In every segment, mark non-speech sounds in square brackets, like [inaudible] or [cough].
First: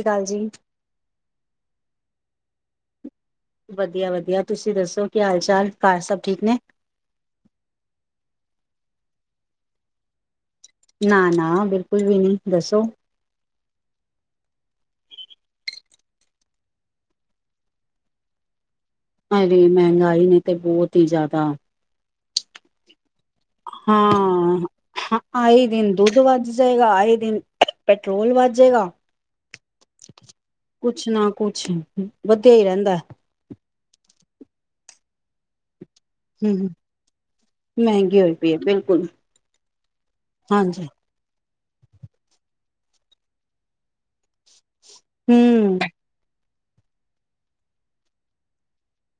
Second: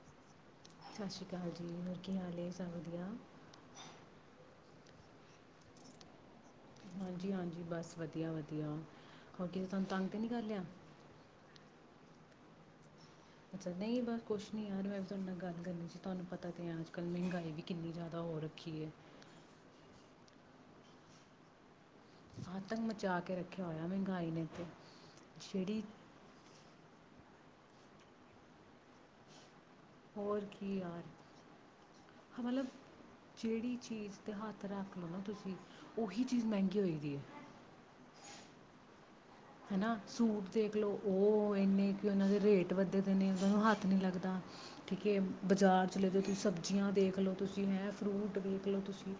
ਸ਼੍ਰੀ ਅਕਾਲ ਜੀ ਸ੍ਰੀ ਅਕਾਲ ਜੀ ਕੀ ਹਾਲ ਏ ਸਭ ਵਧੀਆ। ਵਧੀਆ ਵਧੀਆ ਤੁਸੀਂ ਦੱਸੋ ਕੀ ਹਾਲ ਚਾਲ ਘਰ ਸਭ ਠੀਕ ਨੇ। ਹਾਂਜੀ-ਹਾਂਜੀ, ਬਸ ਵਧੀਆ-ਵਧੀਆ ਹੋਰ ਕੀ ਤੁਹਾਨੂੰ ਤੰਗ ਤੇ ਨੀ ਕਰ ਲਿਆ। ਨਾ-ਨਾ, ਬਿਲਕੁਲ ਵੀ ਨੀ ਦੱਸੋ। ਅੱਛਾ ਨਹੀਂ ਬਸ ਕੁਛ ਨਹੀਂ ਯਾਰ ਮੈਂ ਵੀ ਤੁਹਾਡੇ ਨਾਲ ਗੱਲ ਕਰਨੀ ਸੀ ਤੁਹਾਨੂੰ ਪਤਾ ਤਾਂ ਹੈ, ਅੱਜ ਕੱਲ੍ਹ ਮਹਿੰਗਾਈ ਵੀ ਕਿੰਨੀ ਜ਼ਿਆਦਾ ਹੋ ਰੱਖੀ ਹੈ। ਹੇ ਮਹਿੰਗਾਈ ਨੇ ਤੇ ਬਹੁਤ ਹੀ ਜ਼ਿਆਦਾ ਆਤਕ ਮਚਾ ਕੇ, ਰੱਖਿਆ ਹੋਇਆ ਮਹਿੰਗਾਈ ਨੇ ਤੇ ਹਾਂ ਈ ਜਿਹੜੀ ਦਿਨ ਦੂਧ ਵੱਜ ਜੇਗਾ। ਦਿਨ ਪੈਟਰੋਲ ਵੱਧ ਜੇਗਾ। ਹੋਰ ਕੀ ਯਾਰ ਕੁਛ ਨਾ ਕੁਛ ਹਾਂ ਵਧੀਆ ਹੀ ਮਤਲਬ ਰਹਿੰਦਾ। ਜਿਹੜੀ ਚੀਜ਼ 'ਤੇ ਹੱਥ ਰੱਖ ਲਉ ਨਾ ਤੁਸੀਂ, ਉਹੀ ਚੀਜ਼ ਹੂੰ, ਮਹਿੰਗੀ ਹੋਈ ਦੀ ਹੈ ਮਹਿੰਗੀ ਹੋਈ ਪਏ ਹੈ ਬਿਲਕੁਲ। ਹਨਾ ਸੂਟ ਹਾਂਜੀ ਦੇਖਲਓ ਉਹ ਕਹਨੇ ਕਿ ਉਹਨਾਂ ਦੇ ਰੇਟ ਵੱਧੇ ਦੇ ਨੇ ਉਹ ਨੂੰ ਹੱਥ ਨਹੀਂ ਲੱਗਦਾ। ਠੀਕ ਹੈ ਹਮ ਬਜ਼ਾਰ ਚਲੇ ਜਾਉ ਤੁਸੀਂ ਸਬਜ਼ੀ ਸਬਜ਼ੀਆਂ ਦੇਖ ਲਓ, ਤੁਸੀਂ ਹੈਂ ਫਰੂਟ ਦੇਖ ਲਓ ਤੁਸੀਂ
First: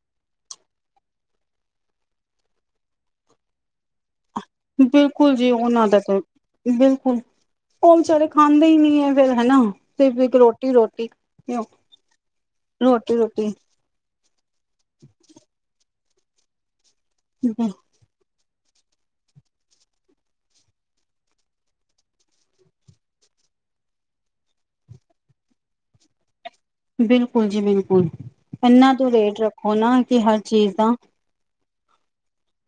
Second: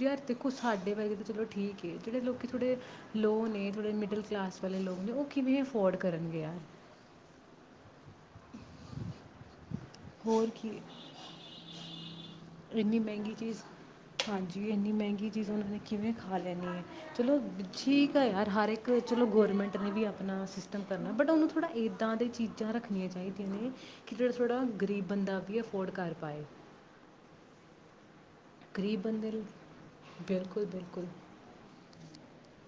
ਯਾਰ ਦੇਖੋ ਸਾਡੇ ਬਾਰੇ ਤਾਂ ਚਲੋ ਠੀਕ ਹੈ, ਜਿਹੜੇ ਲੋਕ ਥੋੜੇ ਲੋਅ ਨੇ ਥੋੜੇ ਮਿਡਲ ਕਲਾਸ ਵਾਲੇ ਲੋਕ ਨੇ ਉਹ ਬਿਲਕੁਲ ਜੀ ਕਿਵੇਂ ਉਹਨਾਂ ਅਫੋਰਡ ਦਾ ਕਰਨਗੇ ਯਾਰ ਬਿਲਕੁਲ ਉਹ ਵਿਚਾਰੇ ਖਾਂਦੇ ਹੀ ਨੀ ਹੈ ਫੇਰ ਹਨਾ। ਸਿਰਫ ਇੱਕ ਹੋਰ ਰੋਟੀ ਕੀ ਰੋਟੀ ਇੰਨੀ ਰੋਟੀ ਮਹਿੰਗੀ ਰੋਟੀ ਚੀਜ਼ ਹਾਂਜੀ, ਇੰਨੀ ਮਹਿੰਗੀ ਚੀਜ਼ ਉਹਨਾਂ ਨੇ ਕਿਵੇਂ ਖਾ ਲੈਂਨੀ ਐ। ਚਲੋ ਠੀਕ ਆ ਯ ਹਰ ਇੱਕ ਚਲੋ ਗੌਰਮੈਂਟ ਨੇ ਵੀ ਆਪਣਾ ਸਿਸਟਮ ਕਰਨਾ ਬਟ ਉਹਨੂੰ ਥੋੜ੍ਹਾ ਇੱਦਾਂ ਦੀਆਂ ਚੀਜ਼ਾਂ ਰੱਖਣੀਆਂ ਚਾਹੀਦੀਆਂ ਨੇ ਕਿ ਜਿਹੜਾ ਥੋੜ੍ਹਾ ਗਰੀਬ ਬੰਦਾ ਵੀ ਅਫੋਰਡ ਕਰ ਪਾਏ। ਬਿਲਕੁਲ ਜੀ ਬਿਲਕੁਲ, ਇੰਨਾ ਗਰੀਬ ਤ ਬੰਦੇ ਰੇਟ ਲਈ ਰੱਖੋ, ਨਾ ਕਿ ਹਰ ਬਿਲਕੁਲ ਚੀਜ਼ ਦਾ ਬਿਲਕੁਲ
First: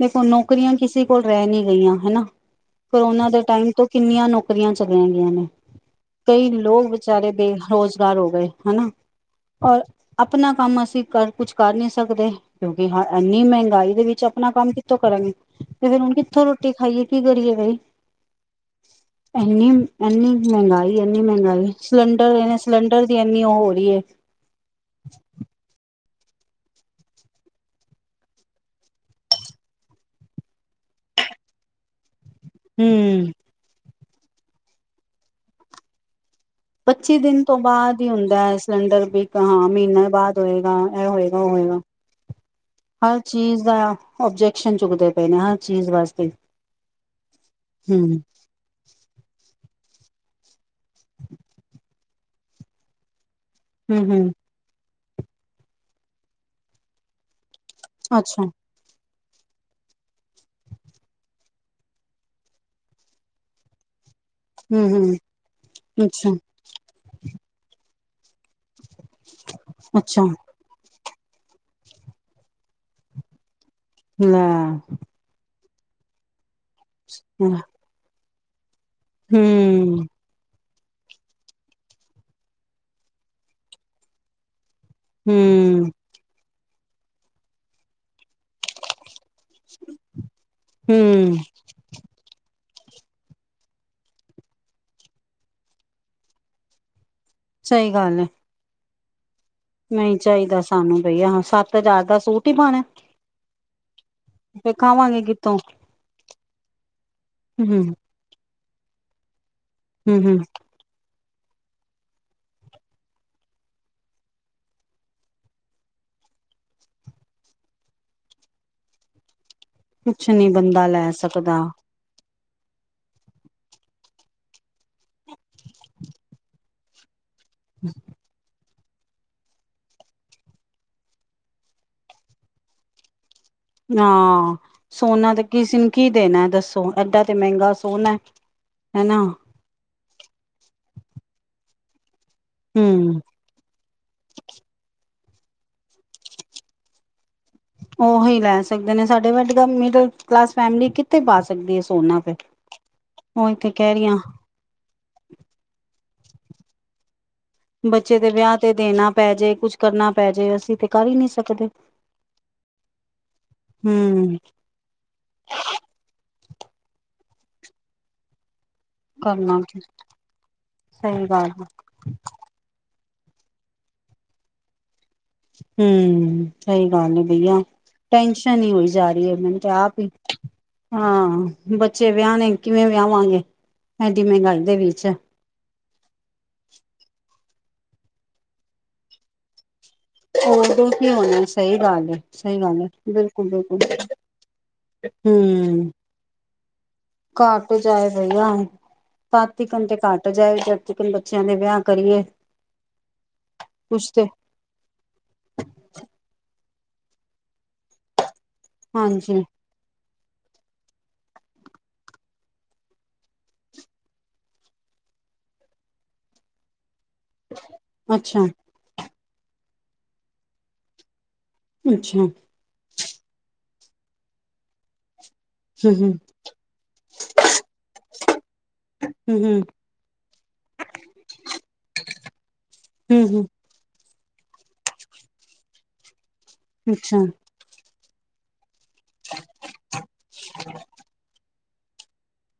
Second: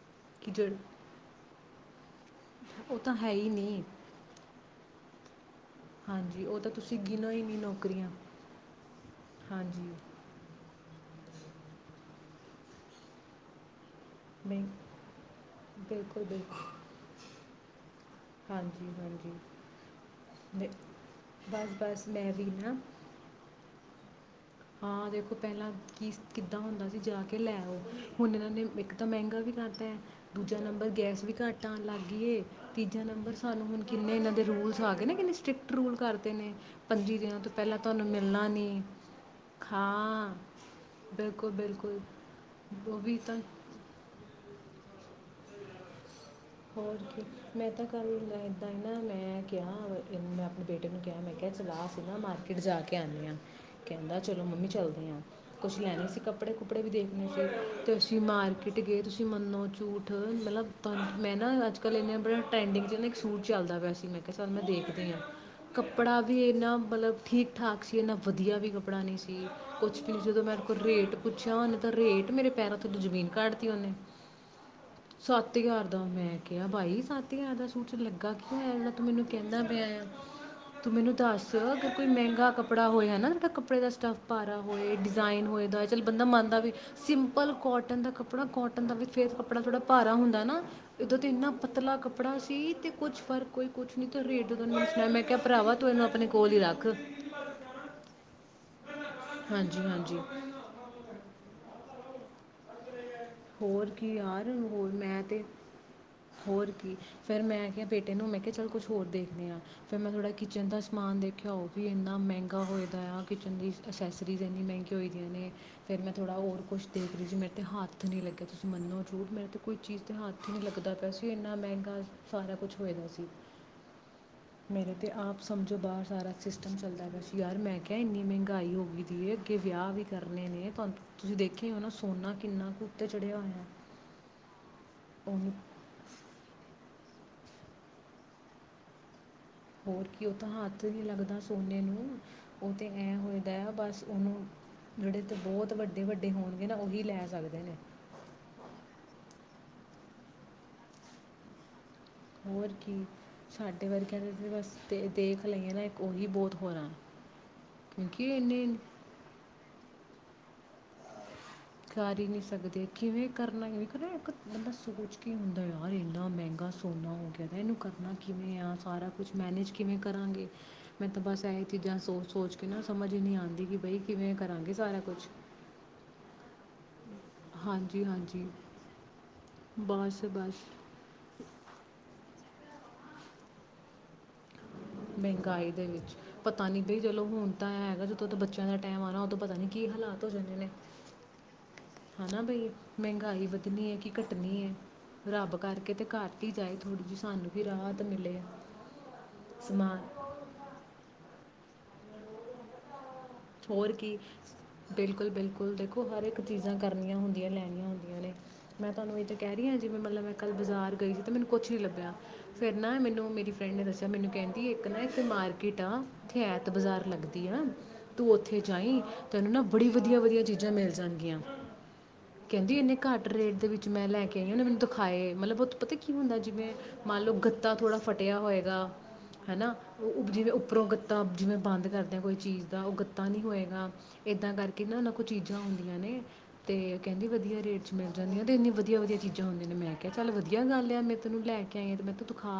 ਦੇਖੋ ਕਿ ਨੌਕਰੀਆਂ ਜਿਹੜਾ ਕਿਸੇ ਕੋਲ ਰਹਿ ਨੀ ਗਈਆਂ। ਹਨਾ, ਉਹ ਤਾਂ ਕਰੋਨਾ ਹੈ ਦੇ ਹੀ ਟਾਈਮ ਨਹੀਂ ਤੋਂ ਕਿੰਨੀਆਂ ਨੌਕਰੀਆਂ ਚੱਲੀਆਂ। ਹੁਣ, ਹਾਂਜੀ ਕਈ ਉਹ ਤਾਂ ਲੋਕ ਤੁਸੀਂ ਵਿਚਾਰੇ ਗਿਣੋ ਹੀ ਨਹੀਂ ਨੌਕਰੀਆਂ ਬੇਰੁਜ਼ਗਾਰ ਹੋ ਗਏ ਹਨਾ, ਔਰ ਹਾਂਜੀ ਆਪਣਾ ਕੰਮ ਅਸੀਂ ਘਰ ਕੁਛ ਕਰ ਨੀ ਸਕਦੇ ਕਿਉਂਕਿ ਹਾਂ ਇੰਨੀ ਮਹਿੰਗਾਈ ਦੇ ਵਿੱਚ ਆਪਣਾ ਮੈਂ ਕੰਮ ਕਿੱਥੋਂ ਕਰਨ ਤੇ ਫਿਰ ਹੁਣ ਬਿਲਕੁਲ ਕਿੱਥੋਂ ਬਿਲਕੁਲ ਰੋਟੀ ਖਾਈਏ ਕੀ ਕਰੀਏ ਬਾਈ, ਹਾਂਜੀ ਹਾਂਜੀ ਇਨੀ-ਇਨੀ ਮੈਂ- ਮਹਿੰਗਾਈ ਇੰਨੀ ਬਸ ਮਹਿੰਗਾਈ ਬਸ ਮੈਂ ਸਿਲੰਡਰ ਵੀ ਧ ਨਾ ਸਿਲੰਡਰ ਦੀ ਇੰਨੀ ਉਹ ਹੋ ਰਹੀ ਏ। ਹਾਂ ਦੇਖੋ ਪਹਿਲਾਂ ਕੀ ਕਿੱਦਾਂ ਹੁੰਦਾ ਸੀ ਜਾ ਕੇ ਲੈਓ, ਹੁਣ ਇਨ੍ਹਾਂ ਨੇ ਇੱਕ ਤਾਂ ਮਹਿੰਗਾ ਵੀ ਕਰਤੇ ਦੂਜਾ ਨੰਬਰ ਗੈਸ ਵੀ ਘੱਟ ਆਣ ਲੱਗ ਗੀ ਏ। ਤੀਜਾ ਹਮ ਨੰਬਰ ਸਾਨੂੰ ਹੁਣ ਕਿੰਨੇ ਇਹਨਾਂ ਦੇ ਰੂਲਸ ਆ ਗਏ ਨਾ ਕਿੰਨੇ ਸਟ੍ਰਿਕਟ ਰੂਲ ਕਰ ਪੱਚੀ ਦਿਨ ਤੋਂ ਬਾਅਦ ਹੀ ਹੁੰਦਾ ਮਿਲਣਾ ਹੈ ਨਹੀਂ ਸਿਲੰਡਰ ਬੀ ਹਾਂ ਮਹੀਨੇ ਬਾਅਦ ਹੋਏਗਾ ਇਹ ਹੋਏਗਾ ਉਹ ਬਿਲਕੁਲ ਹੋਏਗਾ, ਬਿਲਕੁਲ ਉਹ ਵੀ ਹਰ ਤਾਂ ਚੀਜ਼ ਦਾ ਓਬਜੈਕ ਜੈਕਸ਼ਨ ਚੁੱਕਦੇ ਪਏ ਨੇ ਹਰ ਚੀਜ਼ ਵਾਸਤੇ। ਹੋਰ ਕੀ, ਮੈਂ ਤਾਂ ਕੱਲ ਹੂੰ ਮੈ ਏਦਾਂ ਹੀ ਨਾ ਮੈਂ ਕਿਹਾ [unintelligible] ਬੇਟੇ ਨੂੰ ਕਿਹਾ ਮੈਂ ਕਿਹਾ ਚਲਾ ਅਸੀਂ ਨਾ ਮਾਰਕੀਟ ਜਾ ਕੇ ਆਨੇ ਆ। ਹੂੰ ਕਹਿੰਦਾ, ਹੂੰ ਚਲੋ ਮੰਮੀ ਚੱਲਦਾ। ਆ, ਕੁਛ ਲੈਣੇ ਸੀਂ ਕੱਪੜੇ-ਕੁੱਪੜੇ ਵੀ ਦੇਖਣੇ ਸੀ। ਤੁਸੀ ਅੱਛਾ ਮਾਰਕਿਟ ਗਏ ਤੁਸੀਂ ਮੰਨੋ ਝੂਠ ਮਤਲਬ [unintelligible] ਮੈਂ ਨਾ ਅੱਜ-ਕੱਲ੍ਹ ਇੰਨੇ ਬੜੇ ਟਰੈਂਡਿੰਗ 'ਚ ਨਾ ਇੱਕ ਸੂਟ ਚੱਲਦਾ ਪਿਆ ਸੀ ਮੈਂ ਮੈਂ ਕਿਹਾ ਚੱਲ ਮੈਂ ਹੂੰ ਦੇਖਦੀ ਹੂੰ ਆ, ਕੱਪੜਾ ਅੱਛਾ ਵੀ ਇੰਨਾ ਮਤਲਬ ਠੀਕ-ਠਾਕ ਤੁਸੀਂ ਇੰਨਾ ਵਧੀਆ ਵੀ ਕੱਪੜਾ ਨਹੀਂ ਸੀ, ਕੁਛ ਵੀ ਅੱਛਾ ਨਹੀਂ ਉਦੋਂ ਮੇਰੇ ਕੋਲ ਰੇਟ ਪੁੱਛਿਆ ਉਹਨੇ ਤਾਂ ਰੇਟ ਮੇਰੇ ਪੈਰਾਂ ਥੱਲੋ ਜ਼ਮੀਨ ਕੱਢ ਲੈ ਛੱਤੀ ਹਜ਼ਾਰ ਦਮ ਮੈਂ ਕਿਹਾ ਬਾਈ ਸੱਤ ਹਜ਼ਾਰ ਹੂੰ ਦਾ ਸੂਟ 'ਚ [unintelligible] ਤੂੰ ਮੈਨੂੰ ਕਹਿੰਦਾ ਪਿਆ ਹੂੰ ਆ। ਤੂੰ ਮੈਨੂੰ ਦੱਸ ਅਗਰ ਕੋਈ ਮਹਿੰਗਾ ਕੱਪੜਾ ਹੋਇਆ ਨਾ ਜਾ ਕੱਪੜੇ ਦਾ ਸਟੱਫ ਭਾਰਾ ਹੋਏ ਡਿਜ਼ਾਇਨ ਹੋਏ ਦਾ ਹੂੰ ਚੱਲ ਬੰਦਾ ਮੰਨਦਾ ਵੀ ਸਿੰਪਲ ਕੌਟਨ ਦਾ ਕੱਪੜਾ ਕੌਟਨ ਦਾ ਵੀ ਫੇਰ ਕੱਪੜਾ ਕਪਪੜਾ ਥੋੜਾ ਭਾਰਾ ਹੁੰਦਾ ਨਾ। ਇਧੋਂ ਤੇ ਇੰਨਾ ਪਤਲਾ ਕੱਪੜਾ ਤੀ ਤੇ ਕੁਛ ਫਰਕ ਕੋਈ ਕੁਛ ਨਹੀਂ ਤਾਂ ਰੇਟ ਜਦੋਂ ਮੈ ਸੁਣਾਇਆ ਮੈਂ ਕਿਹਾ ਭਰਾਵਾ ਤੂੰ ਇਹਨੂੰ ਆਪਣੇ ਕੋਲ ਹੀ ਰੱਖ। ਸਹੀ ਗੱਲ ਐ। ਹਾਂਜੀ ਨਹੀਂ ਹਾਂਜੀ ਚਾਹੀਦਾ ਸਾਨੂੰ ਬਈਆ ਸੱਤ ਹਜ਼ਾਰ ਦਾ ਸੂਟ ਹੀ ਪਾਣਾ। ਹੋਰ ਕੀ ਯਾਰ ਫੇਰ ਹੋਰ ਖਾਵਾਂਗੇ ਮੈਂ ਤੇ, ਕਿੱਥੋਂ ਹੋਰ ਕੀ ਫਿਰ ਹੂੰ ਮੈਂ ਕਿਹਾ ਬੇਟੇ ਨੂੰ ਮੈਂ ਕਿਹਾ ਚਲ ਕੁਛ ਹੋਰ ਦੇਖਦੇ ਆ। ਫੇਿਰ ਮੈਂ ਹੂੰ ਥੋੜ੍ਹਾ ਜਾ ਹੂੰ ਕਿਚਨ ਦਾ ਸਮਾਨ ਦੇਖ ਖਿਆ ਉਹ ਵੀ ਇੰਨਾ ਮਹਿੰਗਾ ਹੋਏ ਦਾ ਆ, ਕਿਚਨ ਦੀ ਅਸੈਸਰੀਜ਼ ਇੰਨੀ ਮਹਿੰਗੀ ਹੋਈ ਦੀਆਂ ਨੇ, ਫਿਰ ਮੈਂ ਥੋੜ੍ਹਾ ਹੋਰ ਕੁਛ ਦੇਖ ਲਈ ਜੀ ਮੇਰੇ ਤਾਂ ਹੱਥ ਹੱਥ ਨੀ ਲੱਗਿਆ ਤੁਸੀਂ ਮੰਨੋ ਝੂਠ ਮੇਰੇ ਤੇ ਕੋਈ ਚੀਜ਼ ਤੇ ਕੁਛ ਨੀ ਹੱਥ ਹੀ ਨਹੀਂ ਬੰਦਾ ਲੱਗਦਾ ਲੈ ਪਿਆ ਸੀ ਇੰਨਾ ਸਕਦਾ ਮਹਿੰਗਾ ਸਾਰਾ ਕੁਛ ਹੋਏ ਦਾ ਸੀ। ਮੇਰੇ ਤਾਂ ਆਪ ਸਮਝੋ ਬਾਹਰ ਸਾਰਾ ਸਿਸਟਮ ਚੱਲਦਾ ਪਿਆ ਸੀ। ਯਾਰ ਮੈਂ ਕਿਹਾ ਇੰਨੀ ਮਹਿੰਗਾਈ ਹੋ ਹੋਈ ਦੀ ਏ, ਅੱਗੇ ਵਿਆਹ ਵੀ ਕਰਨੇ ਨੇ ਤੁ ਤੁਸੀਂ ਦੇਖਿਆ ਹੋ ਨਾ ਸੋਨਾ ਕਿੰਨਾ ਕੁ ਉਤੇ ਚੜਿਆ ਹੋਇਆ। ਹਾਂ। ਸੋਨਾ ਤੇ ਉਹਨੂੰ ਕਿਸੇ ਨੂੰ ਕੀ ਦੇਣਾ ਦੱਸੋ। ਐਡਾ ਤੇ ਮਹਿੰਗਾ ਸੋਹਨਾ ਐ ਹਨਾ। ਹੋਰ ਕੀ, ਉਹ ਤਾਂ ਹੱਥ ਹੀ ਨੀ ਲੱਗਦਾ ਸੋਨੇ ਨੂੰ। ਉਹ ਤੇ ਐਂ ਹੂੰ ਹੋਏ ਦਾ ਆ ਬਸ ਉਹਨੂੰ ਜਿਹੜੇ ਬਹੁਤ ਵੱਡੇ ਵੱਡੇ ਹੋਣਗੇ ਨਾ ਉਹੀ ਲੈ ਸਕਦੇ ਨੇ। ਉਹੀ ਲੈ ਸਕਦੇ ਨੇ, ਸਾਡੇ [unintelligible] ਮਿਡਲ ਕਲਾਸ ਫੈਮਲੀ ਕਿੱਥੇ ਪਾ ਸਕਦੀ ਏ? ਹੋਰ ਕੀ, ਸਾਡੇ ਰਹੀ ਹਾਂ ਵਰਗਿਆਂ ਨੇ ਤੇ ਬਸ ਦੇਖ ਲਈਏ ਨਾ ਉਹੀ ਬਹੁਤ ਹੋਨਾ। ਬੱਚੇ ਦੇ ਵਿਆਹ ਤੇ ਦੇਨਾ ਪੈ ਜੇ, ਕੁੱਛ ਕਰਨਾ ਪੈ ਜੇ ਅਸੀਂ ਤੇ ਕਰ ਹੀ ਨਹੀਂ ਸਕਦੇ ਕਰ ਹੀ ਨਹੀਂ ਸਕਦੇ ਕਿਵੇਂ ਕਰਨਾ, ਇੱਕ ਨਾ ਇੱਕ ਹੂੰ ਬੰਦਾ ਸੋਚ ਕੇ ਹੁੰਦਾ ਯਾਰ ਇੰਨਾ ਮਹਿੰਗਾ ਸੋਹਨਾ ਹੋ ਗਿਆ ਤੇ ਇਹਨੂੰ ਕਰਨਾ ਕਿਵੇਂ ਆ? ਸਾਰਾ ਕੁਛ ਕਰਨਾ ਮੈਨੇਜ ਕੀ ਕਿਵੇਂ ਕਰਾਂਗੇ? ਮੈਂ ਤਾਂ ਸਹੀ ਬਸ ਗੱਲ ਇਹ ਹੈ। ਚੀਜ਼ਾਂ ਸੋਚ ਸੋਚ ਕੇ ਨਾ ਸਮਝ ਨਹੀਂ ਆਂਦੀ ਕਿ ਬਈ ਕਿਵੇਂ ਕਰਾਂਗੇ ਸਾਰਾ ਕੁਛ। ਹੂੰ, ਸਹੀ ਹਾਂਜੀ [unintelligible] ਹਾਂਜੀ ਟੈਸ਼ਨ ਹੀ ਹੋਈ ਜਾ ਰਹੀ ਹੈ ਮੈਨੂੰ ਤੇ ਆਪ ਹੀ, ਬਸ ਬਸ ਹਾਂ ਬੱਚੇ ਵਿਆਹਨੇ ਕਿਵੇਂ ਵਿਆਵਾਂਗੇ, ਐਡੀ ਮਹਿੰਗਾਈ ਦੇ ਵਿੱਚ ਮਹਿੰਗਾਈ ਦੇ ਵਿੱਚ ਪਤਾ ਨਹੀਂ ਬਈ ਚਲੋ ਹੁਨ ਤਾਂ ਹੈਗਾ ਜਦੋਂ ਤਾਂ ਬੱਚਿਆਂ ਦਾ ਟਾਈਮ ਆਨਾ ਉਦੋਂ ਪਤਾ ਨੀ ਓਦੋ ਕੀ ਹੋਣਾ ਸਹੀ ਗੱਲ ਏ। ਗੱਲ ਹਨਾ ਸਹੀ ਬਈ ਗੱਲ ਹੈ ਮਹਿੰਗਾਈ ਬਿਲਕੁਲ ਬਿਲਕੁਲ ਵਧਣੀ ਹੈ ਕਿ ਘਟਣੀ ਹੈ ਰੱਬ ਹੂੰ ਕਰਕੇ ਤੇ ਘੱਟ ਹੀ ਜਾਏ ਥੋੜੀ ਜਿਹੀ ਸਾਨੂੰ ਵੀ ਘੱਟ ਰਾਹਤ ਜਾਏ ਮਿਲੇ ਭਈਆ [unintelligible] ਤੇ ਸਮਾਨ ਘੱਟ ਜਾਏ ਜਦ ਤੀਕਨ ਬੱਚਿਆਂ ਦੇ ਵਿਆਹ ਕਰੀਏ। ਹੋਰ ਕੁਛ ਕੀ? ਤੇ ਬਿਲਕੁਲ ਬਿਲਕੁਲ ਦੇਖੋ ਹਰ ਇੱਕ ਚੀਜ਼ਾਂ ਕਰਨੀਆਂ ਹੁੰਦੀਆਂ ਲੈਣੀਆਂ ਹੁੰਦੀਆਂ ਨੇ। ਮੈਂ ਤੁਹਾਨੂੰ ਇਹ ਚ ਹਾਂਜੀ ਕਹਿ ਰਹੀ ਹਾਂ ਜਿਵੇਂ ਮਤਲਬ ਮੈਂ ਕੱਲ੍ਹ ਬਾਜ਼ਾਰ ਗਈ ਸੀ ਤੇ ਮੈਨੂੰ ਕੁਛ ਨੀ ਲੱਭਿਆ ਫੇਰ ਨਾ ਮੈਨੂੰ ਮੇਰੀ ਫਰੈਂਡ ਨੇ ਦੱਸਿਆ ਮੈਨੂੰ ਕਹਿੰਦੀ ਇੱਕ ਨਾ ਇੱਥੇ ਮਾਰਕੀਟ ਆ ਇੱਥੇ ਐਤ ਬਾਜ਼ਾਰ ਲੱਗਦੀ ਆ। ਤੂੰ ਅੱਛਾ ਉੱਥੇ ਜਾਈ ਤੈਨੂੰ ਨਾ ਬੜੀ ਵਧੀਆ ਵਧੀਆ ਚੀਜ਼ਾਂ ਮਿਲ ਜਾਣਗੀਆਂ। ਅੱਛਾ ਹੂੰ ਕਹਿੰਦੀ ਇੰਨੇ ਘੱਟ ਰੇਟ ਦੇ ਵਿੱਚ ਮੈਂ ਲੈ ਕੇ ਆਈ ਆ ਉਹਨੇ ਮੈਨੂੰ ਦਿਖਾਏ। ਮਤਲਬ ਬਹੁਤ ਹੂੰ ਪਤਾ ਕੀ ਹੁੰਦਾ ਜਿਵੇਂ ਮੰਨ ਲਉ ਗੱਤਾ ਥੋੜ੍ਹਾ ਫਟਿਆ ਹੋਏਗਾ ਹੂੰ ਹੈ ਹੂੰ ਨਾ ਉ ਜਿਵੇਂ ਉੱਪਰੋਂ ਗੱਤਾਂ ਜਿਵੇਂ ਬੰਦ ਕਰਦੇ ਆ ਕੋਈ ਚੀਜ਼ ਗੱਤਾ ਹੂੰ ਨਹੀਂ ਹੂੰ ਹੋਏਗਾ। ਏਦਾਂ ਕਰਕੇ ਨਾ ਉਹਨਾਂ ਕੋਲ ਚੀਜ਼ਾਂ ਹੁੰਦੀਆਂ ਨੇ। ਤੇ ਅੱਛਾ ਕਹਿੰਦੀ ਵਧੀਆ ਰੇਟ। ਮਿਲ ਜਾਂਦੀ ਤੇ ਇੰਨੀ ਵਧੀਆ ਵਧੀ ਚੀਜ਼ਾਂ ਹੁੰਦੀ ਨੇ ਮੈਂ ਕਿਹਾ ਚੱਲ ਵਧੀਆ ਗੱਲ ਮੈਂਨੂੰ ਲੈ ਕੇ [unintelligible] ਮੈਂ ਕਿਹਾ ਤੂੰ ਦਿਖਾ।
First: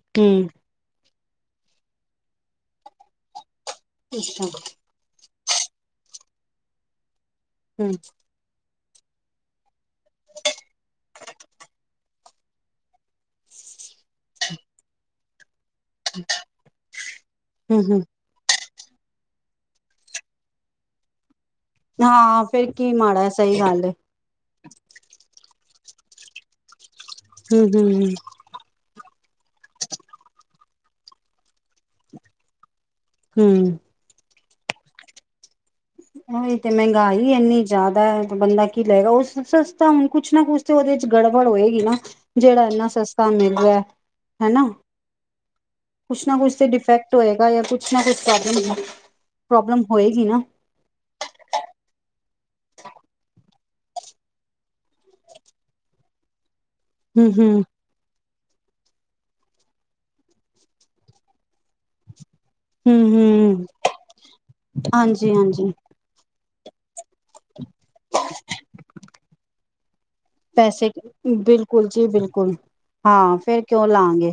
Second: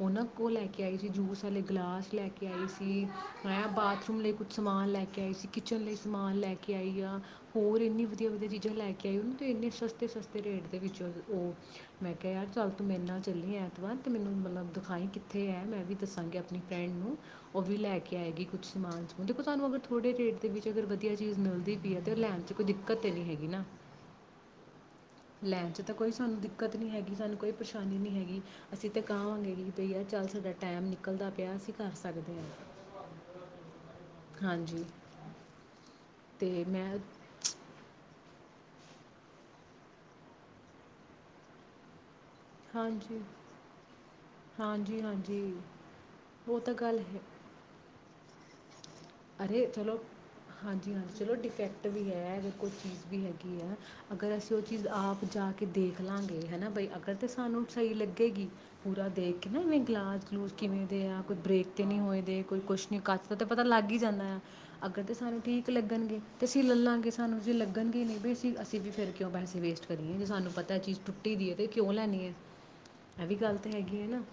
ਉਹਨਾਂ ਹੂੰ ਕੋਲ ਲੈ ਕੇ ਆਈ। ਜੂਸ ਵਾਲੇ ਗਲਾਸ ਲੈ ਕੇ ਆਈ ਸੀ। ਮੈਂ ਬਾਥੂਮ ਲਈ ਅੱਛਾ ਕੁੱ ਸਮਾਨ ਲੈ ਕੇ ਆਏ ਸੀ। ਕਿਚਨ ਲਈ ਸਮਾਨ ਲੈ ਕੇ ਆਈ ਆ। ਹੋਰ ਹੂੰ ਇੰਨੀ ਵਧੀਆ ਵਧੀਆ ਚੀਜ਼ ਲੈ ਕੇ ਕਈਆਂ ਨੂੰ ਤਾਂ ਇੰਨੇ ਸਸਤੇ ਸਸਤੇ ਰੇਟ ਦੇ ਵਿੱਚ ਉਹ ਮੈਂ ਕਿਹਾ ਯਾਰ ਚੱਲ ਤੂੰ ਮੇਰੇ ਨਾਲ ਚੱਲੀ ਐਤਵਾਰ ਤੇ ਮੈਨੂੰ ਮਤਲਬ ਦਿਖਾਈ ਕਿੱਥੇ ਹੈ ਮੈਂ ਵੀ ਦੱਸਾਂਗੇ ਆਪਣੀ ਫਰੈਂਡ ਨੂੰ ਉਹ ਵੀ ਹੂੰ ਲੈ ਹੂੰ ਕੇ ਆਏਗੀ। ਕੁੱਛ ਸਮਾਨ ਉਹ ਦੇਖੋ ਸਾਨੂੰ ਅਗਰ ਥੋੜ੍ਹੇ ਰੇਟ ਦੇ ਵਿੱਚ ਅਗਰ ਵਧੀਆ ਚੀਜ਼ ਮਿਲ ਪਈ ਐ ਤੇ ਲੈਣ ਹਾਂ ਚ ਕੋਈ ਫੇਰ ਕੀ ਦਿੱਕਤ ਤੇ ਨਹੀਂ ਮਾੜਾ ਹੈਗੀ ਸਹੀ ਨਾ ਗੱਲ ਏ ਲੈਣ ਚ ਤਾਂ ਕੋਈ ਸਾਨੂੰ ਦਿੱਕਤ ਨੀ ਹੈਗੀ। ਕਿ ਸਾਨੂੰ ਕੋਈ ਹੂੰ ਹੂੰ ਪਰੇਸ਼ਾਨੀ ਨਹੀਂ ਹੈਗੀ ਅਸੀਂ ਅਤੇ ਕਹਵਾਂਗੇ ਕਿ ਭਈਆ ਚੱਲ ਸਾਡਾ ਟਾਈਮ ਨਿਕਲਦਾ ਪਿਆ ਅਸੀਂ ਕਰ ਸਕਦੇ ਹਾਂ। ਹੂੰ ਹਾਂਜੀ। ਉਹੀ ਅਤੇ ਤੇ ਮੈਂ ਮਹਿੰਗਾਈ ਇੰਨੀ ਜ਼ਿਆਦਾ ਐ। ਬੰਦਾ ਕੀ ਲਏਗਾ ਉਹ ਸਸਤਾ ਹੁਣ ਕੁਛ ਨਾ ਕੁਛ ਤੇ ਉਹਦੇ ਚ ਗੜਬੜ ਹੋਏਗੀ ਨਾ ਜਿਹੜਾ ਇੰਨਾ ਹਾਂਜੀ ਸਸਤਾ ਮਿਲ ਰਿਆ ਹਨਾ, ਹਾਂਜੀ ਹਾਂਜੀ ਕੁਛ ਨਾ ਕੁਛ ਉਹ ਤਾਂ ਗੱਲ ਡਿਫੈਕਟ ਹੈ ਹੋਏਗਾ ਯਾ ਕੁਛ ਮੈ ਕੁਛ ਕਰ [unintelligible] ਅਰੇ ਚਲੋ, ਹਾਂਜੀ-ਹਾਂਜੀ। ਚਲੋ ਡਿਫੈਕਟ ਵੀ ਹੈ ਅਗਰ ਕੋਈ ਚੀਜ਼ ਵੀ ਹੈਗੀ ਐ, ਅਗਰ ਅਸੀਂ ਉਹ ਚੀਜ਼ ਆਪ ਜਾ ਕੇ ਦੇਖ ਲਾਗੇ ਹੈ ਨਾ ਬਈ ਅਗਰ ਤਾਂ ਹੂੰ ਹੂੰ ਸਾਨੂੰ ਸਹੀ ਲੱਗੇਗੀ ਪੂਰਾ ਦੇਖ ਕੇ ਏਵੇਂ ਗਲਾਸ ਗਲੂਸ ਕਿਵੇਂ ਦੇ ਆ ਕੋਈ ਬ੍ਰੇਕ ਤੇ ਨਹੀਂ ਹੋਏ ਦੇਖ ਕੋਈ ਕੁਛ ਨੀ ਹੂੰ ਕੱੱਚਦਾ ਤੇ ਹੂੰ ਪਤਾ ਲੱਗ ਹੀ ਜਾਂਦਾ ਆ ਅਗਰ ਤਾਂ ਹਾਂਜੀ ਸਾਨੂੰ ਹਾਂਜੀ ਠੀਕ ਲੱਗਣਗੇ ਅਸੀਂ ਲਲਾਂਗੇ ਸਾਨੂੰ ਜੇ ਲੱਗਣਗੇ ਨਹੀਂ ਵੀੇ ਅਸੀਂ ਵੀ ਫਿਰ ਕਿਉਂ ਪੈਸੇ ਵੇਸਟ ਕਰੀਏ ਜੇ ਸਾਨੂੰ ਪਤਾ ਪੈਸੇ ਚੀਜ਼ ਟੁੱਟੀ ਪਈ ਹੈ ਤੇ ਬਿਲਕੁਲ ਕਿਉਂ ਜੀ ਲੈਣੀ ਹੈ ਬਿਲਕੁਲ ਇਹ ਵੀ ਹਾਂ ਗਲ ਫੇਰ ਤੇ ਕਿਉਂ ਹੈਗੀ ਹੈ ਨਾ ਲਾਂਗੇ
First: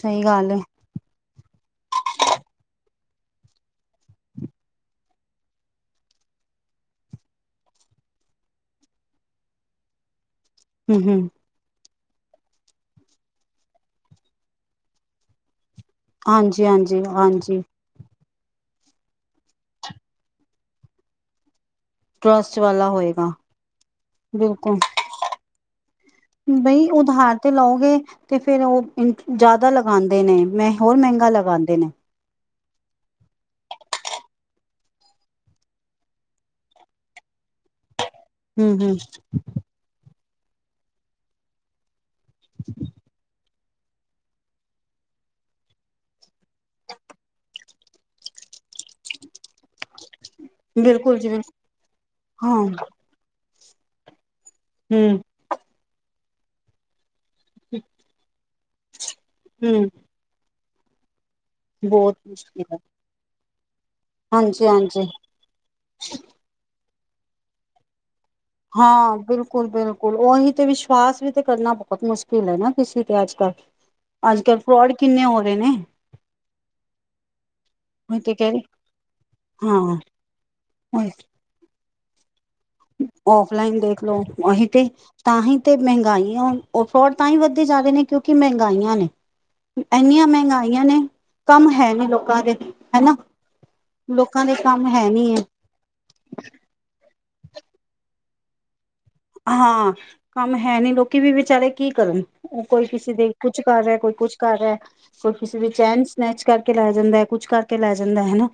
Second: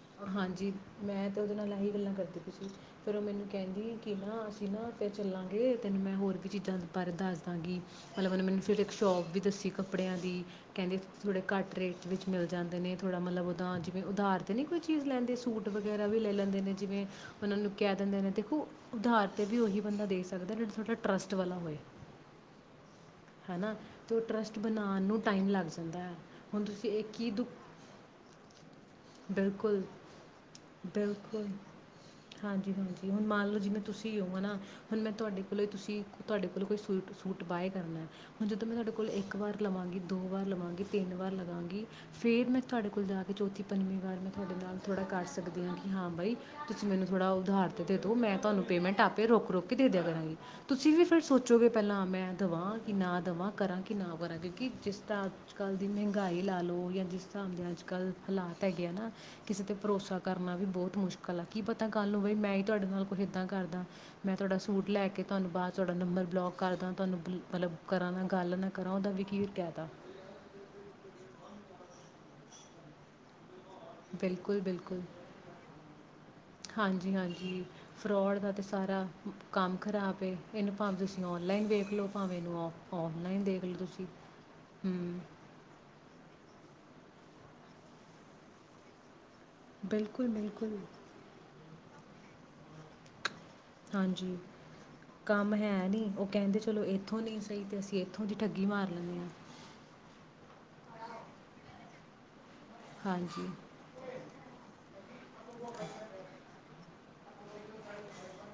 ਸਹੀ ਗੱਲ ਹੈ ਹਾਂਜੀ ਮੈਂ ਤੇ ਉਹਦੇ ਨਾਲ ਇਹੀ ਗੱਲਾਂ ਕਰਦੇ ਤੁਸੀਂ ਫਿਰ ਉਹ ਮੈਨੂੰ ਕਹਿੰਦੀ ਕਿ ਨਾ ਅਸੀਂ ਨਾ ਫਿਰ ਚੱਲਾਂਗੇ ਤੈਨੂੰ ਮੈਂ ਹੋਰ ਵੀ ਚੀਜ਼ਾਂ ਬਾਰੇ ਦੱਸ ਦਾਂਗੀ ਮਤਲਬ ਉਹਨੇ ਮੈਨੂੰ ਫਿਰ ਇੱਕ ਸ਼ੋਪ ਵੀ ਦੱਸੀ ਕੱਪੜਿਆਂ ਦੀ ਕਹਿੰਦੇ ਹਮ ਹਮ ਥੋੜੇ ਘੱਟ ਰੇਟ ਵਿੱਚ ਮਿਲ ਜਾਂਦੇ ਨੇ ਥੋੜ੍ਹਾ ਮਤਲਬ ਉਹਦਾ ਜਿਵੇਂ ਉਧਾਰ ਤੇ ਨਹੀਂ ਕੋਈ ਚੀਜ਼ ਲੈਂਦੇ ਸੂਟ ਵਗੈਰਾ ਵੀ ਲੈ ਲੈਂਦੇ ਹਾਂਜੀ ਨੇ ਹਾਂਜੀ ਜਿਵੇਂ ਉਹਨਾਂ ਹਾਂਜੀ ਨੂੰ ਕਹਿ ਦਿੰਦੇ ਨੇ ਦੇਖੋ ਉਦਾਰ'ਤੇ ਵੀ ਉਹੀ ਬੰਦਾ ਦੇ ਸਕਦਾ ਜਿਹੜਾ ਤੁਹਾਡਾ ਟਰੱਸਟ ਵਾਲਾ ਹੋਏ ਟਰਸਟ ਵਾਲਾ ਹੋਏਗਾ ਹੈ ਨਾ ਅਤੇ ਉਹ ਟਰਸਟ ਬਿਲਕੁਲ ਬਣਾਉਣ ਨੂੰ ਟਾਈਮ ਲੱਗ ਜਾਂਦਾ ਹੈ ਹੁਣ ਬਈ ਤੁਸੀਂ ਇੱਕ ਹੀ ਉਧਾਰ ਦੁ ਤੇ ਲਓਗੇ ਤੇ ਫੇਿਰ ਉਹ ਜ਼ਿਆਦਾ ਬਿਲਕੁਲ ਲਗਾਉਂਦੇ ਨੇ ਮ ਹੋਰ ਮਹਿੰਗਾ ਬਿਲਕੁਲ ਲਗਾਉਂਦੇ ਨੇ ਹਾਂਜੀ ਹਾਂਜੀ ਹੁਣ ਮਾਨ ਲਓ ਜਿਵੇ ਤੁਸੀ ਹੋ ਨਾ ਹੁਣ ਮੈਂ ਤੁਹਾਡੇ ਕੋਲੋਂ ਹੀ ਤੁਸੀਂ ਤੁਹਾਡੇ ਕੋਲੋਂ ਕੋਈ ਸੂਟ ਸੂਟ ਬਾਾਏ ਕਰਨਾ ਹੁਣ ਜਦੋਂ ਮੈਂ ਹਮ ਤੁਹਾਡੇ ਹਮ ਕੋਲ ਇੱਕ ਵਾਰ ਲਵਾਂਗੀ ਦੋ ਵਾਰ ਲਵਾਂਗੀ ਤਿੰਨ ਵਾਰ ਲਵਾਂਗੀ ਫੇਿਰ ਮੈਂ ਤੁਹਾਡੇ ਕੋਲ ਜਾ ਕੇ ਚੌਥੀ ਪੰਜਵੀਂ ਵਾਰ ਮੈਂ ਤੁਹਾਡੇ ਨਾਲ ਥੋੜ੍ਹਾ ਕਰ ਸਕਦੀ ਹਾਂ ਕਿ ਹਾਂ ਬਾਈ ਤੁਸੀਂ ਮੈਨੂੰ ਥੋੜ੍ਹਾ ਉਧਾਰ 'ਤੇ ਦੇ ਦਉ ਮੈਂ ਤੁਹਾਨੂੰ ਪੇਮੈਂਟ ਆਪ ਰੁਕ ਰੁਕ ਕੇ ਦੇ ਦਿਆ ਕਰਾਂਗੀ ਤੁਸੀਂ ਵੀ ਬਿਲਕੁਲ ਫਿਰ ਜੀ ਬਿਲਕੁਲ ਸੋਚੋਗੇ ਪਹਿਲਾਂ ਮੈਂ ਹਾਂ ਦਵਾਂ ਕਿ ਨਾ ਦਵਾਂ ਕਰਾਂ ਕਿ ਨਾ ਕਰਾਂਗੇ ਕਿ ਹਮ ਜਿਸਦਾ ਅੱਜ ਕੱਲ੍ਹ ਦੀ ਮਹਿੰਗਾਈ ਲਾ ਲਓ ਜਾਂ ਜਿਸ ਧਾਮ ਦੇ ਅੱਜ ਕੱਲ੍ਹ ਹਾਲਾਤ ਤਗ ਨਾ ਕਿਸੇ ਤੇ ਹਮ ਭਰੋਸਾ ਕਰਨਾ ਵੀ ਬਹੁਤ ਮੁਸ਼ਕਿਲ ਆ ਕੀ ਪਤਾ ਕੱਲ੍ਹ ਬਹੁਤ ਨੂੰ ਬਈ ਮੈਂ ਹੀ ਮੁਸ਼ਕਿਲ ਹੈ ਤੁਹਾਡੇ ਨਾਲ ਹੀ ਇਦਾਂ ਕਰਦਾ ਮੈਂ ਤੁਹਾਡਾ ਹਾਂਜੀ ਸੂਟ ਹਾਂਜੀ ਲੈ ਕੇ ਤੁਹਾਨੂੰ ਬਾਅਦ ਚ ਤੁਹਾਡਾ ਨੰਬਰ ਬਲੋਕ ਕਰਦਾ ਤੁਹਾਨੂੰ ਮਤਲਬੁ ਕਰਾਨਾ ਹਾਂ ਬਿਲਕੁਲ ਬਿਲਕੁਲ ਉਹੀ ਤੇ ਵਿਸ਼ਵਾਸ ਵੀ ਤੇ ਕਰਨਾ ਪ ਬਹੁਤ ਮੁਸ਼ਕਿਲ ਹੈ ਨਾ ਕਿਸੀ ਤੇ ਆੱਜ ਕੱਲ ਅੱਜ ਬਿਲਕੁਲ ਕੱਲ ਫਰੋਡ ਬਿਲਕੁਲ ਕਿੰਨੇ ਹੋ ਰਹੇ ਨੇ ਹਾਂਜੀ ਹਾਂਜੀ ਮੈਂ ਫਰੋਡ ਕਹਿ ਦਾ ਤੇ ਰਹੀ ਸਾਰਾ ਕੰਮ ਹਾਂ ਖ਼ਰਾਬ ਐ ਇਹਨੂੰ ਭਾਵੇਂ ਤੁਸੀਂ ਓਨਲਾਈਨ ਵੇਖ ਲਓ ਭਾਵੇਂ ਨੂੰ ਔਫਲਾਈਨ ਦੇਖਲੋ ਉਹੀ ਤੇ ਹੂੰ ਤਾਂ ਹੀ ਤੇ ਮਹਿੰਗਾਈ ਆ। ਉਹ ਅਫੋਡ ਤਾਂ ਹੀ ਵੱਧਦੇ ਜਾਰੇ ਨੇ ਕਿਉਂਕਿ ਮਹਿੰਗਾਈਆਂ ਨੇ। ਇੰਨੀਆਂ ਬਿਲਕੁਲ ਬਿਲਕੁਲ ਮਹਿੰਗਾਈਆਂ ਨੇ ਕੰਮ ਹੈ ਨੀ। ਲੋਕਾਂ ਦੇ ਹੈ ਨਾ ਹਾਂਜੀ ਲੋਕਾਂ ਦੇ ਕੰਮ ਕੰਮ ਹੈ ਨੀ ਉਹ ਕਹਿੰਦੇ ਚਲੋ। ਇੱਥੋਂ ਨਹੀਂ ਸਹੀ ਤੇ ਅਸੀਂ ਇੱਥੋਂ ਦੀ ਠੱਗੀ ਮਾਰ ਲੈਂਦੇ ਹਾਂ। ਹਾਂ ਕੰਮ ਹੈ ਨੀ ਲੋਕੀ ਵੀ ਵਿਚਾਰੇ ਕੀ ਕਰਨ। ਉਹ ਕੋਈ ਕਿਸੇ ਦੇ ਹਾਂਜੀ ਕੁਛ ਕਰ ਰਿਹਾ ਕੋਈ ਕੁਛ ਕਰ ਰਿਹਾ ਕੋਈ ਕਿਸੇ ਦੀ ਚੈਨ ਸਨੈਚ ਕਰਕੇ ਲੈ ਜਾਂਦਾ ਹੈ ਕੁੱਛ ਕਰਕੇ ਲੈ ਜਾਂਦਾ ਹੈ ਨਾ।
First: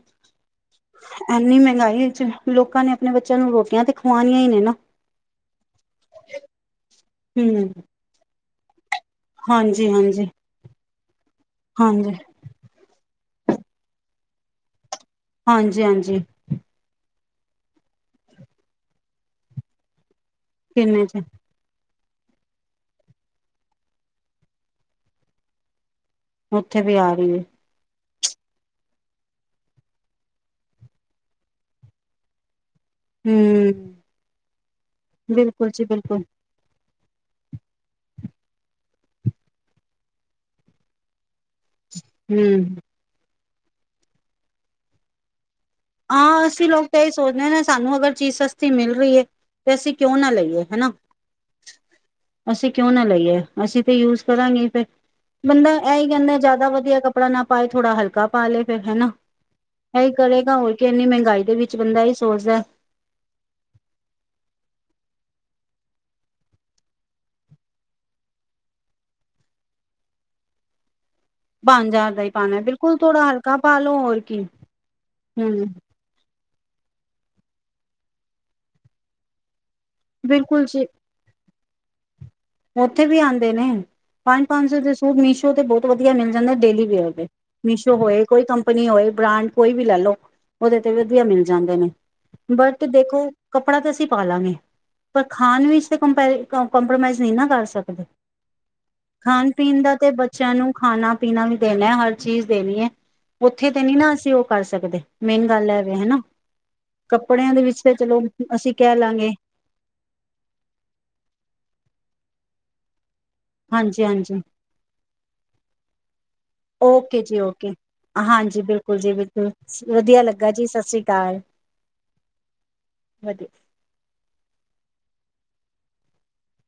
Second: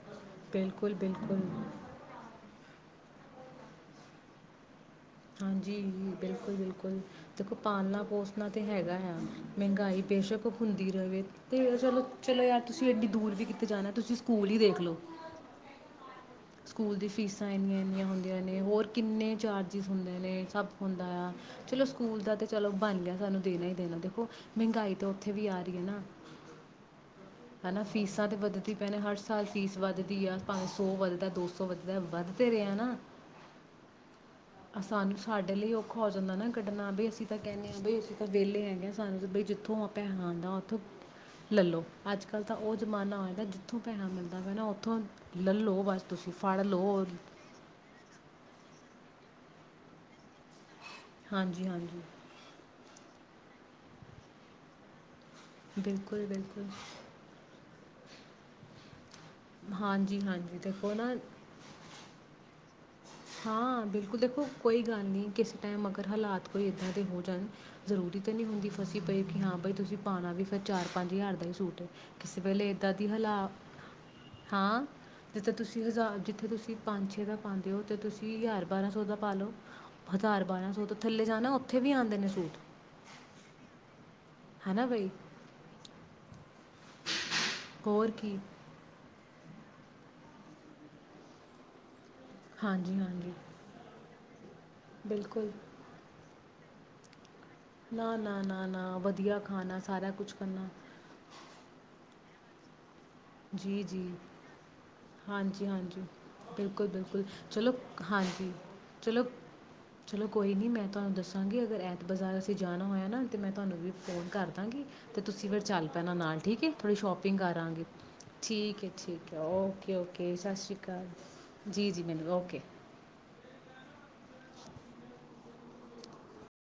ਬਿਲਕੁਲ ਬਿਲਕੁਲ ਇੰਨੀ ਮਹਿੰਗਾਈ ਵਿਚ ਲੋਕਾਂ ਨੇ ਆਪਣੇ ਬੱਚਿਆਂ ਨੂੰ ਰੋਟੀਆਂ ਤੇ ਖਵਾਣੀਆਂ ਨੇ ਨਾ। ਹਾਂਜੀ ਬਿਲਕੁਲ ਬਿਲਕੁਲ ਦੇਖੋ ਹਮ ਪਾਲਨਾ ਪੋਸਨਾ ਨਾ ਤੇ ਹੈਗਾ ਹੈ। ਹਾਂਜੀ ਮਹਿੰਗਾਈ ਹਾਂਜੀ ਬੇਸ਼ਕ ਹੁੰਦੀ ਰਵੇ ਤੇ ਚਲੋ ਹਾਂਜੀ ਚਲੋ ਯਾਰ ਤੁਸੀਂ ਏਡੀ ਦੂਰ ਵੀ ਕੀਤੇ ਜਾਣਾ ਤੁਸੀਂ ਸਕੂਲ ਹੀ ਦੇਖਲੋ ਹਾਂਜੀ ਹਾਂਜੀ ਸਕੂਲ ਦੀ ਫੀਸਾਂ ਇੰਨੀਆਂ ਇੰਨੀਆਂ ਹੁੰਦੀਆਂ ਨੇ ਹੋਰ ਕਿੰਨੇ ਚਾਰਜਿਸ ਹੁੰਦੇ ਨੇ। ਸਭ ਹੁੰਦਾ ਕਿੰਨੇ ਚ ਆ ਚਲੋ ਸਕੂਲ ਦਾ ਤੇ ਚਲੋ ਬਣ ਗਿਆ ਸਾਨੂੰ ਦੇਣਾ ਹੀ ਦੇਣਾ ਦੇਖੋ ਮਹਿੰਗਾਈ ਤਾਂ ਉੱਥੇ ਵੀ ਆ ਰੀ ਹੈ ਨਾ। ਉੱਥੇ ਵੀ ਆ ਹੂੰ ਹੈ ਨਾ ਫੀਸਾਂ ਤੇ ਵੱਧਦੀ ਪੈ ਨੇ ਹਰ ਸਾਲ ਫੀਸ ਵੱਧਦੀ ਆ ਪੰਜ ਸੌ ਵੱਧਦਾ ਦੋ ਸੌ ਵੱਧਦਾ ਵੱਧ ਤੇ ਰਹੇ ਹੈ ਨਾ। ਹਮ ਸਾਨੂੰ ਸਾਡੇ ਬਿਲਕੁਲ ਲਈ ਜੀ ਔਖਾ ਹੋ ਬਿਲਕੁਲ ਜਾਂਦਾ ਨਾ ਕੱਢਣਾ ਵੀ ਅਸੀਂ ਤਾਂ ਕਹਿੰਦੇ ਹਾਂ ਬਈ ਅਸੀਂ ਤਾਂ ਵਿਹਲੇ ਹੈਗੇਾਂ ਸਾਨੂੰ ਬਈ ਜਿੱਥੋਂ ਆਪਾਂ ਹੈਾਂਉਂ ਹਾਂ ਉੱਥੋਂ ਲੈ ਲਉ। ਅੱਜ ਕੱਲ੍ਹ ਤਾਂ ਹਮ ਉਹ ਜ਼ਮਾਨਾ ਹੋਏਗਾ। ਉੱਥੋਂ ਭੈਣਾ ਮਿਲਦਾ ਪਿਆ ਨਾ ਉੱਥੋਂ ਲੈ ਲਓ ਬਸ ਤੁਸੀਂ ਹਾਂ ਫੜ ਅਸੀਂ ਲੋਕ ਤਾਂ ਲਓ ਇਹੀ ਸੋਚਦੇ ਹਾਂ, ਸਾਨੂੰ ਅਗਰ ਚੀਜ਼ ਸਸਤੀ ਮਿਲ ਰਹੀਏ ਤੇ ਅਸੀਂ ਕਿਉਂ ਨਾ ਲਈਏ ਹਨਾ। ਹਾਂਜੀ ਹਾਂਜੀ ਅਸੀਂ ਕਿਉਂ ਨਾ ਲਈਏ। ਅਸੀਂ ਤੇ ਯੂਜ ਕਰਾਂਗੇ ਫ਼ੇਰ। ਬੰਦਾ ਇਹੀ ਬਿਲਕੁਲ ਕਹਿੰਦਾ ਜ਼ਿਆਦਾ ਬਿਲਕੁਲ ਵਧੀਆ ਕੱਪੜਾ ਨਾ ਪਾਏ ਥੋੜ੍ਹਾ ਹਲਕਾ ਪਾ ਲਏ ਫਿਰ ਹਨਾ। ਇਹੀ ਹਾਂਜੀ ਕਰੇਗਾ ਹਾਂਜੀ ਤੇ ਹੋਰ ਇੰਨੀ ਮਹਿੰਗਾਈ ਦੇ ਵਿੱਚ ਬੰਦਾ ਏਹੀ ਸੋਚਦਾ। ਆਹ। [unintelligible] ਹਾਂ ਬਿਲਕੁਲ, ਦੇਖੋ ਕੋਈ ਗੱਲ ਨਹੀਂ ਕਿਸ ਟਾਈਮ ਅਗਰ ਹਾਲਾਤ ਕੋਈ ਇੱਦਾਂ ਦੇ ਹੋ ਜਾਣ ਜ਼ਰੂਰੀ ਤਾਂ ਨਹੀਂ ਹੁੰਦੀ ਫਸੀ ਪਏ ਕਿ ਹਾਂ ਬਾਈ ਤੁਸੀਂ ਪਾਉਣਾ ਵੀ ਫਿਰ ਚਾਰ ਪੰਜ ਹਜ਼ਾਰ ਦੇ ਹੀ ਸੂਟ ਪੰਜ ਹਜ਼ਾਰ ਦਾ ਹੀ ਕਿਸੇ ਪਾਉਣਾ ਵੇਲੇ ਏਦਾਂ ਬਿਲਕੁਲ ਦੀ ਥੋੜਾ ਹਲਾਤ ਹਲਕਾ ਪਾ ਲੋ ਹੋਰ ਕੀ ਹਾਂ, ਜਿੱਥੇ ਹਮ ਤੁਸੀਂ ਹਜ਼ਾਰ ਜਿੱਥੇ ਤੁਸੀਂ ਤੁਸੀ ਪੰਜ ਛੇ ਦਾ ਪਾਉਂਦੇ ਹੋ। ਤੇ ਤੁਸੀਂ ਹਜ਼ਾਰ ਬਾਰਾਂ ਸੌ ਦਾ ਪਾ ਲਓ। ਹਜ਼ਾਰ ਬਿਲਕੁਲ ਬਾਰਾਂ ਜੀ ਸੌ ਤੋਂ ਥੱਲੇ ਜਾਣਾ ਔ ਉੱਥੇ ਵੀ ਆਂਦੇ ਨੇ ਸੂ। ਉੱਥੇ ਵੀ ਆਉਂਦੇ ਨੇ। ਪੰਜ ਪੰਜ ਹੈ ਸੌ ਨਾ ਦੇ ਬਈ ਸੂਟ ਮੀਸ਼ੋ ਤੇ ਬਹੁਤ ਵਧੀਆ ਮਿਲ ਜਾਂਦੇ। ਡੇਲੀ ਵੇਅਰ ਦੇ। ਮੀਸ਼ੋ ਹੋਰ ਹੋਏ, ਕੀ ਕੋਈ ਕੰਪਨੀ ਹੋਏ, ਬ੍ਰਾਂਡ ਕੋਈ ਵੀ ਲੈ ਲੋ ਉਹਦੇ ਤੇ ਵਧੀਆ ਮਿਲ ਜਾਂਦੇ ਨੇ। ਬਟ ਹਾਂਜੀ ਦੇਖੋ, ਹਾਂਜੀ ਕੱਪੜਾ ਤਾਂ ਅਸੀਂ ਪਾ ਲਾਂਗੇ, ਪਰ ਬਿਲਕੁਲ ਖਾਣ ਵਿੱਚ ਤਾਂ ਕੰਪੈਰ ਕੋ ਕੰਪਰੋਮਾਇਜ਼ ਨੀਂ ਨਾ। ਕਰ ਸਕਦੇ, ਨਾ ਨਾ ਨਾ ਨਾ ਵਧੀਆ ਖਾਣ ਖਾਣਾ ਪੀਣ ਦਾ ਤੇ ਸਾਰਾ ਕੁਝ ਬੱਚਿਆਂ ਕਰਨਾ ਨੂੰ ਖਾਣਾ ਪੀਣਾ ਵੀ ਦੇਣਾ ਹਰ ਚੀਜ਼ ਦੇਣੀ ਹੈ। ਉੱਥੇ ਜੀ ਤੇ ਨੀ ਜੀ ਨਾ ਅਸੀਂ ਉਹ ਕਰ ਸਕਦੇ ਮੇਨ ਹਾਂਜੀ ਗੱਲ ਐਵੇ ਹਾਂਜੀ ਹਨਾ। ਬਿਲਕੁਲ ਬਿਲਕੁਲ, ਕੱਪੜਿਆਂ ਦੇ ਚਲੋ ਵਿੱਚ ਤੇ ਹਾਂਜੀ ਅਸੀਂ ਕਹਿ ਚਲੋ ਲਾਂਗੇ ਚਲੋ ਕੋਈ ਨਹੀਂ ਮੈਂ ਤੁਹਾਨੂੰ ਦੱਸਾਂਗੀ, ਅਗਰ ਐ ਬਾਜ਼ਾਰ ਅਸੀਂ ਜਾਣਾ ਹੋਇਆ ਨਾ ਅਤੇ ਮੈਂ ਤੁਹਾਨੂੰ ਵੀ ਫ਼ੋਨ ਹਾਂਜੀ-ਹਾਂਜੀ। ਕਰ ਦਾਂਗੀ ਅਤੇ ਤੁਸੀਂ ਫਿਰ ਚੱਲ ਪੈਣਾ ਨਾਲ ਠੀਕ ਹੈ, ਥੋੜ੍ਹੀ ਓਕੇ ਸ਼ੋਪਿੰਗ ਜੀ ਓਕੇ ਕਰਾਂਗੇ। ਹਾਂਜੀ ਠੀਕ ਹੈ ਬਿਲਕੁਲ ਜੀ ਠੀਕ ਹੈ ਬਿਲਕੁਲ ਓਕੇ ਵਧੀਆ ਓਕੇ ਲੱਗਾ ਸਤਿ ਜੀ ਸ਼੍ਰੀ ਸ੍ਰੀ ਅਕਾਲ ਜੀ, ਜੀ ਮੈਨੂੰ ਓਕੇ। ਵਧੀਆ